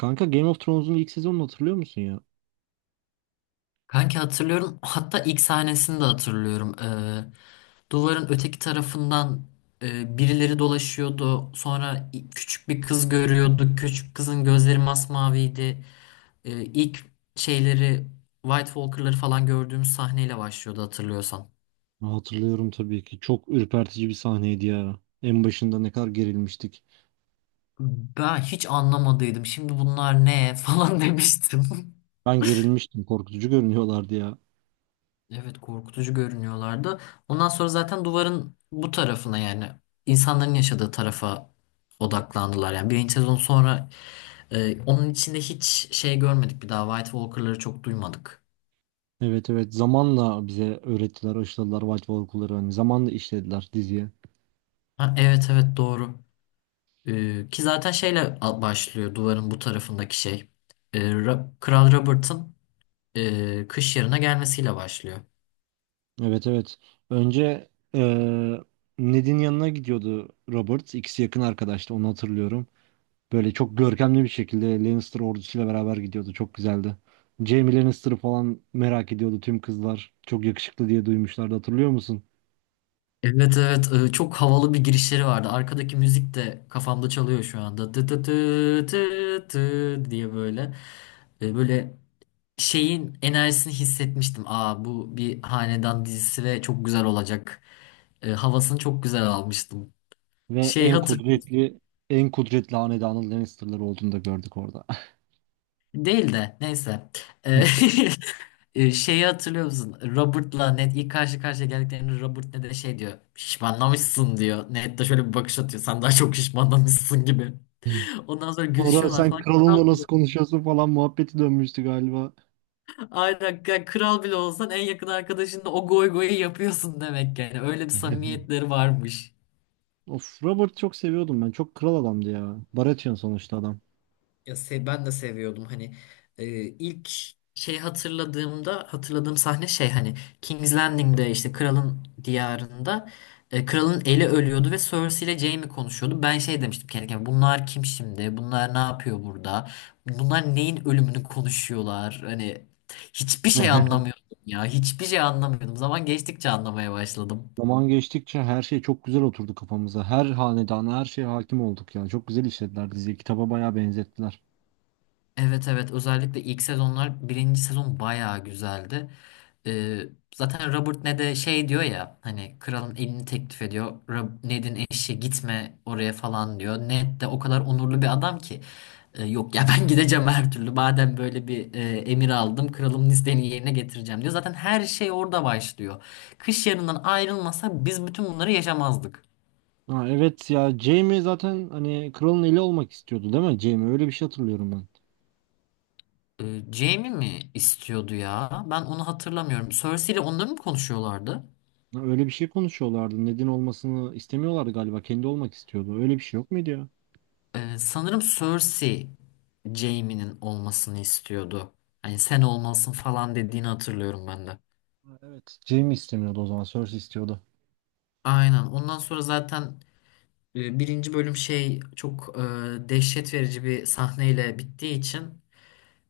Kanka Game of Thrones'un ilk sezonunu hatırlıyor musun ya? Kanki hatırlıyorum. Hatta ilk sahnesini de hatırlıyorum. Duvarın öteki tarafından birileri dolaşıyordu. Sonra küçük bir kız görüyorduk. Küçük kızın gözleri masmaviydi. İlk şeyleri White Walker'ları falan gördüğümüz sahneyle başlıyordu hatırlıyorsan. Hatırlıyorum tabii ki. Çok ürpertici bir sahneydi ya. En başında ne kadar gerilmiştik. Ben hiç anlamadıydım. Şimdi bunlar ne falan demiştim. Ben gerilmiştim. Korkutucu görünüyorlardı ya. Evet, korkutucu görünüyorlardı. Ondan sonra zaten duvarın bu tarafına, yani insanların yaşadığı tarafa odaklandılar. Yani birinci sezon sonra onun içinde hiç şey görmedik, bir daha White Walker'ları çok duymadık. Evet evet, zamanla bize öğrettiler, aşıladılar White Walker'ları. Hani zamanla işlediler diziye. Ha, evet evet, doğru. Ki zaten şeyle başlıyor duvarın bu tarafındaki şey. Kral Robert'ın Kış Yarı'na gelmesiyle başlıyor. Evet evet. Önce Ned'in yanına gidiyordu Robert. İkisi yakın arkadaştı, onu hatırlıyorum. Böyle çok görkemli bir şekilde Lannister ordusuyla beraber gidiyordu. Çok güzeldi. Jaime Lannister'ı falan merak ediyordu tüm kızlar. Çok yakışıklı diye duymuşlardı, hatırlıyor musun? Evet evet, çok havalı bir girişleri vardı. Arkadaki müzik de kafamda çalıyor şu anda. Tı tı tı tı tı diye böyle. Böyle şeyin enerjisini hissetmiştim. Aa, bu bir hanedan dizisi ve çok güzel olacak. Havasını çok güzel almıştım. Ve Şey en hatır kudretli en kudretli hanedanın Lannister'ları olduğunu da gördük orada. değil de neyse. E, şeyi hatırlıyor musun? Robert'la Ned ilk karşı karşıya geldiklerinde Robert Ned'e şey diyor. Şişmanlamışsın diyor. Ned de şöyle bir bakış atıyor. Sen daha çok şişmanlamışsın gibi. Ondan sonra Sonra gülüşüyorlar sen falan. kralınla Kral bile. nasıl konuşuyorsun falan muhabbeti dönmüştü galiba. Aynen, yani kral bile olsan en yakın arkadaşınla o goy goyu yapıyorsun demek yani. Öyle bir samimiyetleri varmış. Of, Robert çok seviyordum ben. Çok kral adamdı ya. Baratheon sonuçta adam. Ya ben de seviyordum hani, ilk şey hatırladığımda hatırladığım sahne şey hani King's Landing'de, işte kralın diyarında, kralın eli ölüyordu ve Cersei ile Jaime konuşuyordu. Ben şey demiştim kendi kendime, bunlar kim şimdi? Bunlar ne yapıyor burada? Bunlar neyin ölümünü konuşuyorlar? Hani hiçbir şey anlamıyordum ya. Hiçbir şey anlamıyordum. Zaman geçtikçe anlamaya başladım. Zaman geçtikçe her şey çok güzel oturdu kafamıza. Her hanedana, her şeye hakim olduk ya. Çok güzel işlediler diziyi. Kitaba bayağı benzettiler. Evet evet, özellikle ilk sezonlar, birinci sezon bayağı güzeldi. Ee, Zaten Robert ne de şey diyor ya, hani kralın elini teklif ediyor. Ned'in eşi gitme oraya falan diyor. Ned de o kadar onurlu bir adam ki, yok ya, ben gideceğim her türlü. Madem böyle bir emir aldım, kralımın isteğini yerine getireceğim" diyor. Zaten her şey orada başlıyor. Kış Yarı'ndan ayrılmasa biz bütün bunları yaşamazdık. Ha, evet ya, Jaime zaten hani kralın eli olmak istiyordu değil mi Jaime? Öyle bir şey hatırlıyorum ben. Jaime mi istiyordu ya? Ben onu hatırlamıyorum. Cersei ile onları mı konuşuyorlardı? Ha, öyle bir şey konuşuyorlardı. Ned'in olmasını istemiyorlardı galiba. Kendi olmak istiyordu. Öyle bir şey yok muydu ya? Sanırım Cersei, Jaime'nin olmasını istiyordu. Hani sen olmalısın falan dediğini hatırlıyorum ben de. Ha, evet. Jaime istemiyordu o zaman. Cersei istiyordu. Aynen. Ondan sonra zaten birinci bölüm şey çok dehşet verici bir sahneyle bittiği için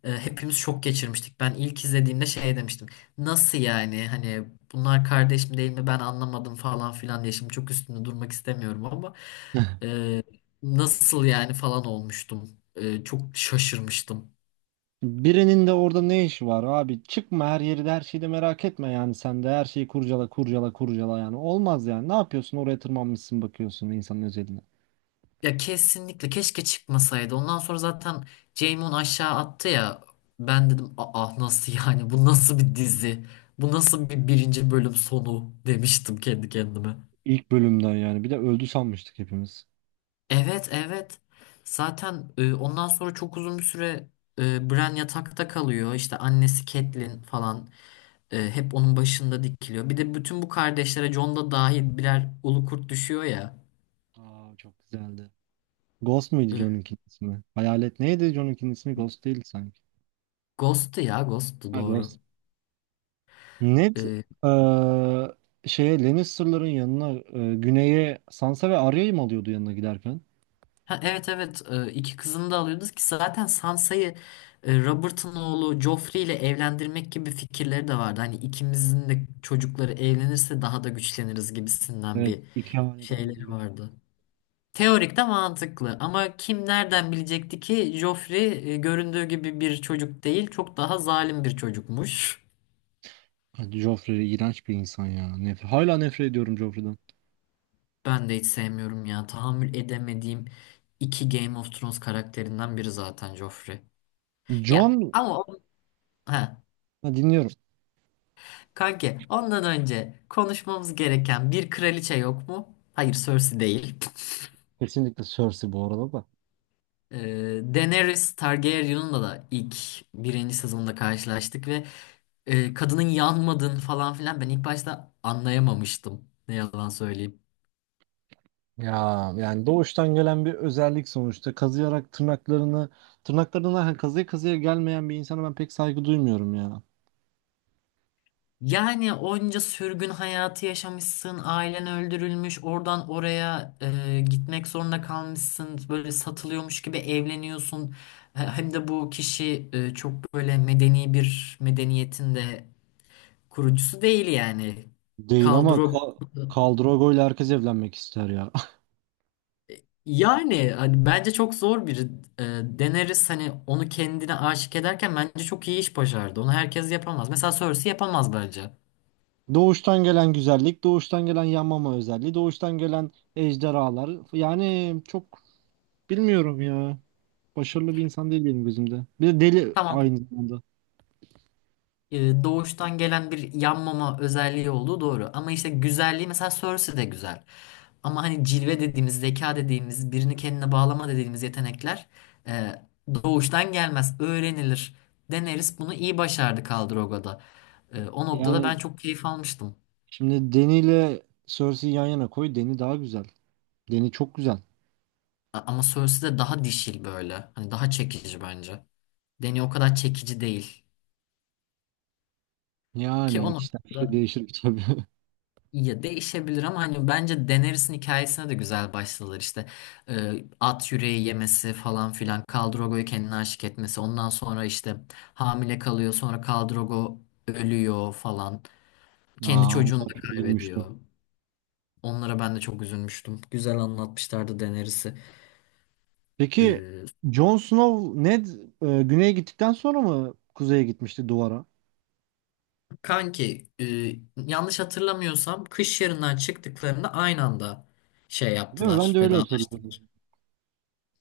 hepimiz şok geçirmiştik. Ben ilk izlediğimde şey demiştim. Nasıl yani? Hani bunlar kardeş mi değil mi? Ben anlamadım falan filan diye. Şimdi çok üstünde durmak istemiyorum ama e, nasıl yani falan olmuştum. Çok şaşırmıştım. Birinin de orada ne işi var abi? Çıkma, her yeri de her şeyi de merak etme yani, sen de her şeyi kurcala kurcala kurcala yani, olmaz yani. Ne yapıyorsun, oraya tırmanmışsın bakıyorsun insanın özeline. Ya kesinlikle keşke çıkmasaydı. Ondan sonra zaten Jaimon aşağı attı ya. Ben dedim, ah nasıl yani, bu nasıl bir dizi? Bu nasıl bir birinci bölüm sonu, demiştim kendi kendime. İlk bölümden yani, bir de öldü sanmıştık hepimiz. Evet evet. Zaten ondan sonra çok uzun bir süre Bran yatakta kalıyor. İşte annesi Catelyn falan hep onun başında dikiliyor. Bir de bütün bu kardeşlere Jon da dahil birer ulu kurt düşüyor ya. Aa, çok güzeldi. Ghost muydu E, John'unkinin ismi? Hayalet neydi John'unkinin ismi? Ghost değil sanki. Ghost'tu ya, Ghost'tu, Ha, Ghost. doğru. Ned E, eee, şeye, Lannister'ların yanına güneye Sansa ve Arya'yı mı alıyordu yanına giderken? Ha, evet evet. İki kızını da alıyordu, ki zaten Sansa'yı Robert'ın oğlu Joffrey ile evlendirmek gibi fikirleri de vardı. Hani ikimizin de çocukları evlenirse daha da güçleniriz gibisinden Evet, bir iki hanedanı şeyleri birleşti. vardı. Teorik de mantıklı ama kim nereden bilecekti ki Joffrey göründüğü gibi bir çocuk değil, çok daha zalim bir çocukmuş. Hadi, Joffrey iğrenç bir insan ya. Nef, Hala nefret ediyorum Joffrey'den. Ben de hiç sevmiyorum ya, tahammül edemediğim iki Game of Thrones karakterinden biri zaten Joffrey. Jon, Ya ama o... He. ha, dinliyorum. Kanki ondan önce konuşmamız gereken bir kraliçe yok mu? Hayır, Cersei değil. Kesinlikle Cersei bu arada da. Ee, Daenerys Targaryen'la da ilk birinci sezonda karşılaştık ve kadının yanmadığını falan filan ben ilk başta anlayamamıştım. Ne yalan söyleyeyim. Ya yani doğuştan gelen bir özellik sonuçta. Kazıyarak tırnaklarını, tırnaklarından kazıya kazıya gelmeyen bir insana ben pek saygı duymuyorum ya. Yani onca sürgün hayatı yaşamışsın, ailen öldürülmüş, oradan oraya gitmek zorunda kalmışsın, böyle satılıyormuş gibi evleniyorsun. Hem de bu kişi çok böyle medeni bir medeniyetin de kurucusu değil yani. Değil ama Kaldırog, Kaldrogo ile herkes evlenmek ister ya. yani hani bence çok zor bir deneriz, hani onu kendine aşık ederken bence çok iyi iş başardı. Onu herkes yapamaz. Mesela Cersei yapamaz bence. Doğuştan gelen güzellik, doğuştan gelen yanmama özelliği, doğuştan gelen ejderhalar. Yani çok bilmiyorum ya. Başarılı bir insan değil benim gözümde. Bir de deli Tamam, aynı zamanda. Doğuştan gelen bir yanmama özelliği olduğu doğru. Ama işte güzelliği, mesela Cersei de güzel. Ama hani cilve dediğimiz, zeka dediğimiz, birini kendine bağlama dediğimiz yetenekler e, doğuştan gelmez, öğrenilir. Daenerys bunu iyi başardı. Khal o noktada ben Yani çok keyif almıştım. şimdi Deni ile Cersei'yi yan yana koy. Deni daha güzel. Deni çok güzel. Ama Cersei de daha dişil böyle. Hani daha çekici bence. Dany o kadar çekici değil. Ki o Yani kişiden kişiye noktada, değişir tabii. ya değişebilir ama hani bence Daenerys'in hikayesine de güzel başladılar işte. At yüreği yemesi falan filan, Khal Drogo'yu kendine aşık etmesi, ondan sonra işte hamile kalıyor, sonra Khal Drogo ölüyor falan, kendi Aa, çocuğunu ondan da çok üzülmüştüm. kaybediyor. Onlara ben de çok üzülmüştüm, güzel anlatmışlardı Daenerys'i. Peki Ee, Jon Snow, Ned güneye gittikten sonra mı kuzeye gitmişti duvara? kanki yanlış hatırlamıyorsam Kış Yarı'ndan çıktıklarında aynı anda şey Değil mi? Ben yaptılar, de öyle vedalaştılar. hatırlıyorum.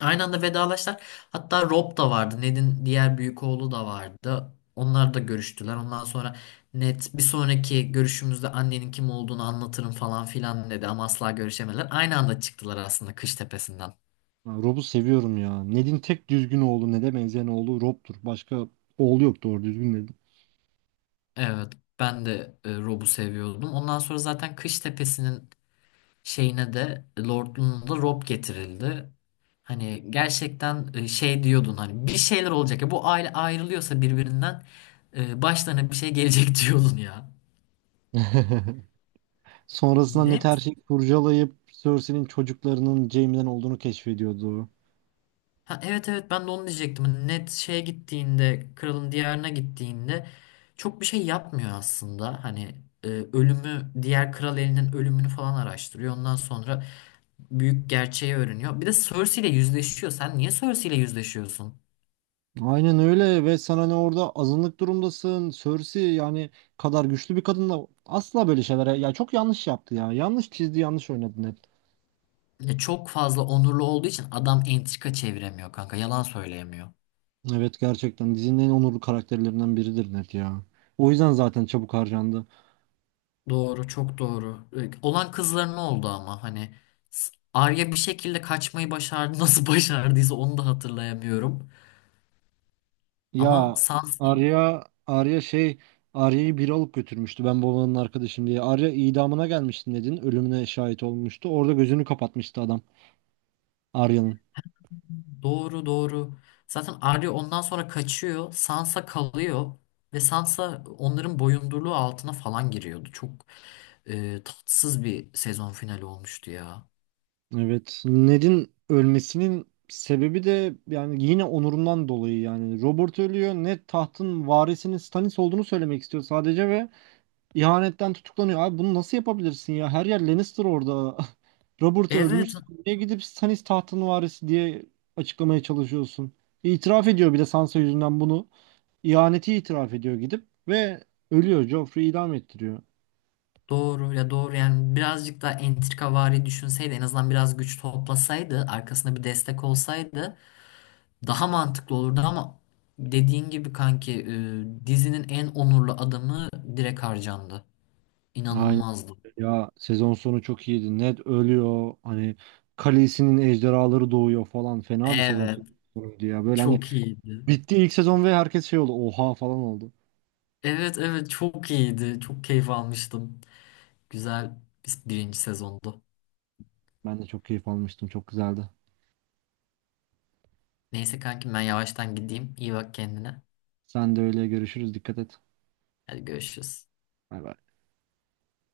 Aynı anda vedalaştılar. Hatta Rob da vardı. Ned'in diğer büyük oğlu da vardı. Onlar da görüştüler. Ondan sonra Ned, bir sonraki görüşümüzde annenin kim olduğunu anlatırım falan filan dedi ama asla görüşemediler. Aynı anda çıktılar aslında Kış Tepesi'nden. Ben Rob'u seviyorum ya. Ned'in tek düzgün oğlu, Ned'e benzeyen oğlu Rob'tur. Başka oğlu yok doğru düzgün Ned'in. Evet, ben de Rob'u seviyordum. Ondan sonra zaten Kış Tepesi'nin şeyine de, Lord'luğuna da Rob getirildi. Hani gerçekten şey diyordun hani, bir şeyler olacak ya bu aile ayrılıyorsa birbirinden, başlarına bir şey gelecek diyordun ya. Sonrasında Ned her Net. şeyi kurcalayıp Cersei'nin çocuklarının Jaime'den olduğunu keşfediyordu. Ha, evet evet, ben de onu diyecektim. Hani Net şeye gittiğinde, kralın diyarına gittiğinde çok bir şey yapmıyor aslında. Hani ölümü, diğer kral elinin ölümünü falan araştırıyor. Ondan sonra büyük gerçeği öğreniyor. Bir de Cersei ile yüzleşiyor. Sen niye Cersei ile yüzleşiyorsun? Aynen öyle, ve sen hani orada azınlık durumdasın. Cersei yani kadar güçlü bir kadınla asla böyle şeylere, ya çok yanlış yaptı ya. Yanlış çizdi, yanlış oynadı Ned. Ya çok fazla onurlu olduğu için adam entrika çeviremiyor kanka. Yalan söyleyemiyor. Evet, gerçekten dizinin en onurlu karakterlerinden biridir Ned ya. O yüzden zaten çabuk harcandı. Doğru, çok doğru. Olan kızların oldu ama hani Arya bir şekilde kaçmayı başardı. Nasıl başardıysa onu da hatırlayamıyorum. Ama Ya, Sansa, Arya şey, Arya'yı biri alıp götürmüştü ben babanın arkadaşım diye. Arya idamına gelmişti, Ned'in ölümüne şahit olmuştu. Orada gözünü kapatmıştı adam Arya'nın. doğru doğru. Zaten Arya ondan sonra kaçıyor. Sansa kalıyor ve Sansa onların boyundurluğu altına falan giriyordu. Çok tatsız bir sezon finali olmuştu ya. Evet, Ned'in ölmesinin sebebi de yani yine onurundan dolayı yani. Robert ölüyor, Ned tahtın varisinin Stannis olduğunu söylemek istiyor sadece ve İhanetten tutuklanıyor. Abi, bunu nasıl yapabilirsin ya? Her yer Lannister orada. Robert ölmüş. Evet, Sen niye gidip Stannis tahtın varisi diye açıklamaya çalışıyorsun? İtiraf ediyor bir de Sansa yüzünden bunu. İhaneti itiraf ediyor gidip ve ölüyor. Joffrey idam ettiriyor. doğru ya, doğru. Yani birazcık daha entrikavari düşünseydi, en azından biraz güç toplasaydı, arkasında bir destek olsaydı daha mantıklı olurdu ama dediğin gibi kanki, dizinin en onurlu adamı direkt harcandı. Aynen İnanılmazdı. ya, sezon sonu çok iyiydi. Ned ölüyor. Hani Khaleesi'nin ejderhaları doğuyor falan. Fena bir sezon Evet, sonuydu ya. Böyle hani çok iyiydi. bitti ilk sezon ve herkes şey oldu. Oha falan oldu. Evet evet, çok iyiydi. Çok keyif almıştım. Güzel bir birinci sezondu. Ben de çok keyif almıştım. Çok güzeldi. Neyse kankim, ben yavaştan gideyim. İyi bak kendine. Sen de öyle, görüşürüz. Dikkat et. Hadi görüşürüz. Bay bay.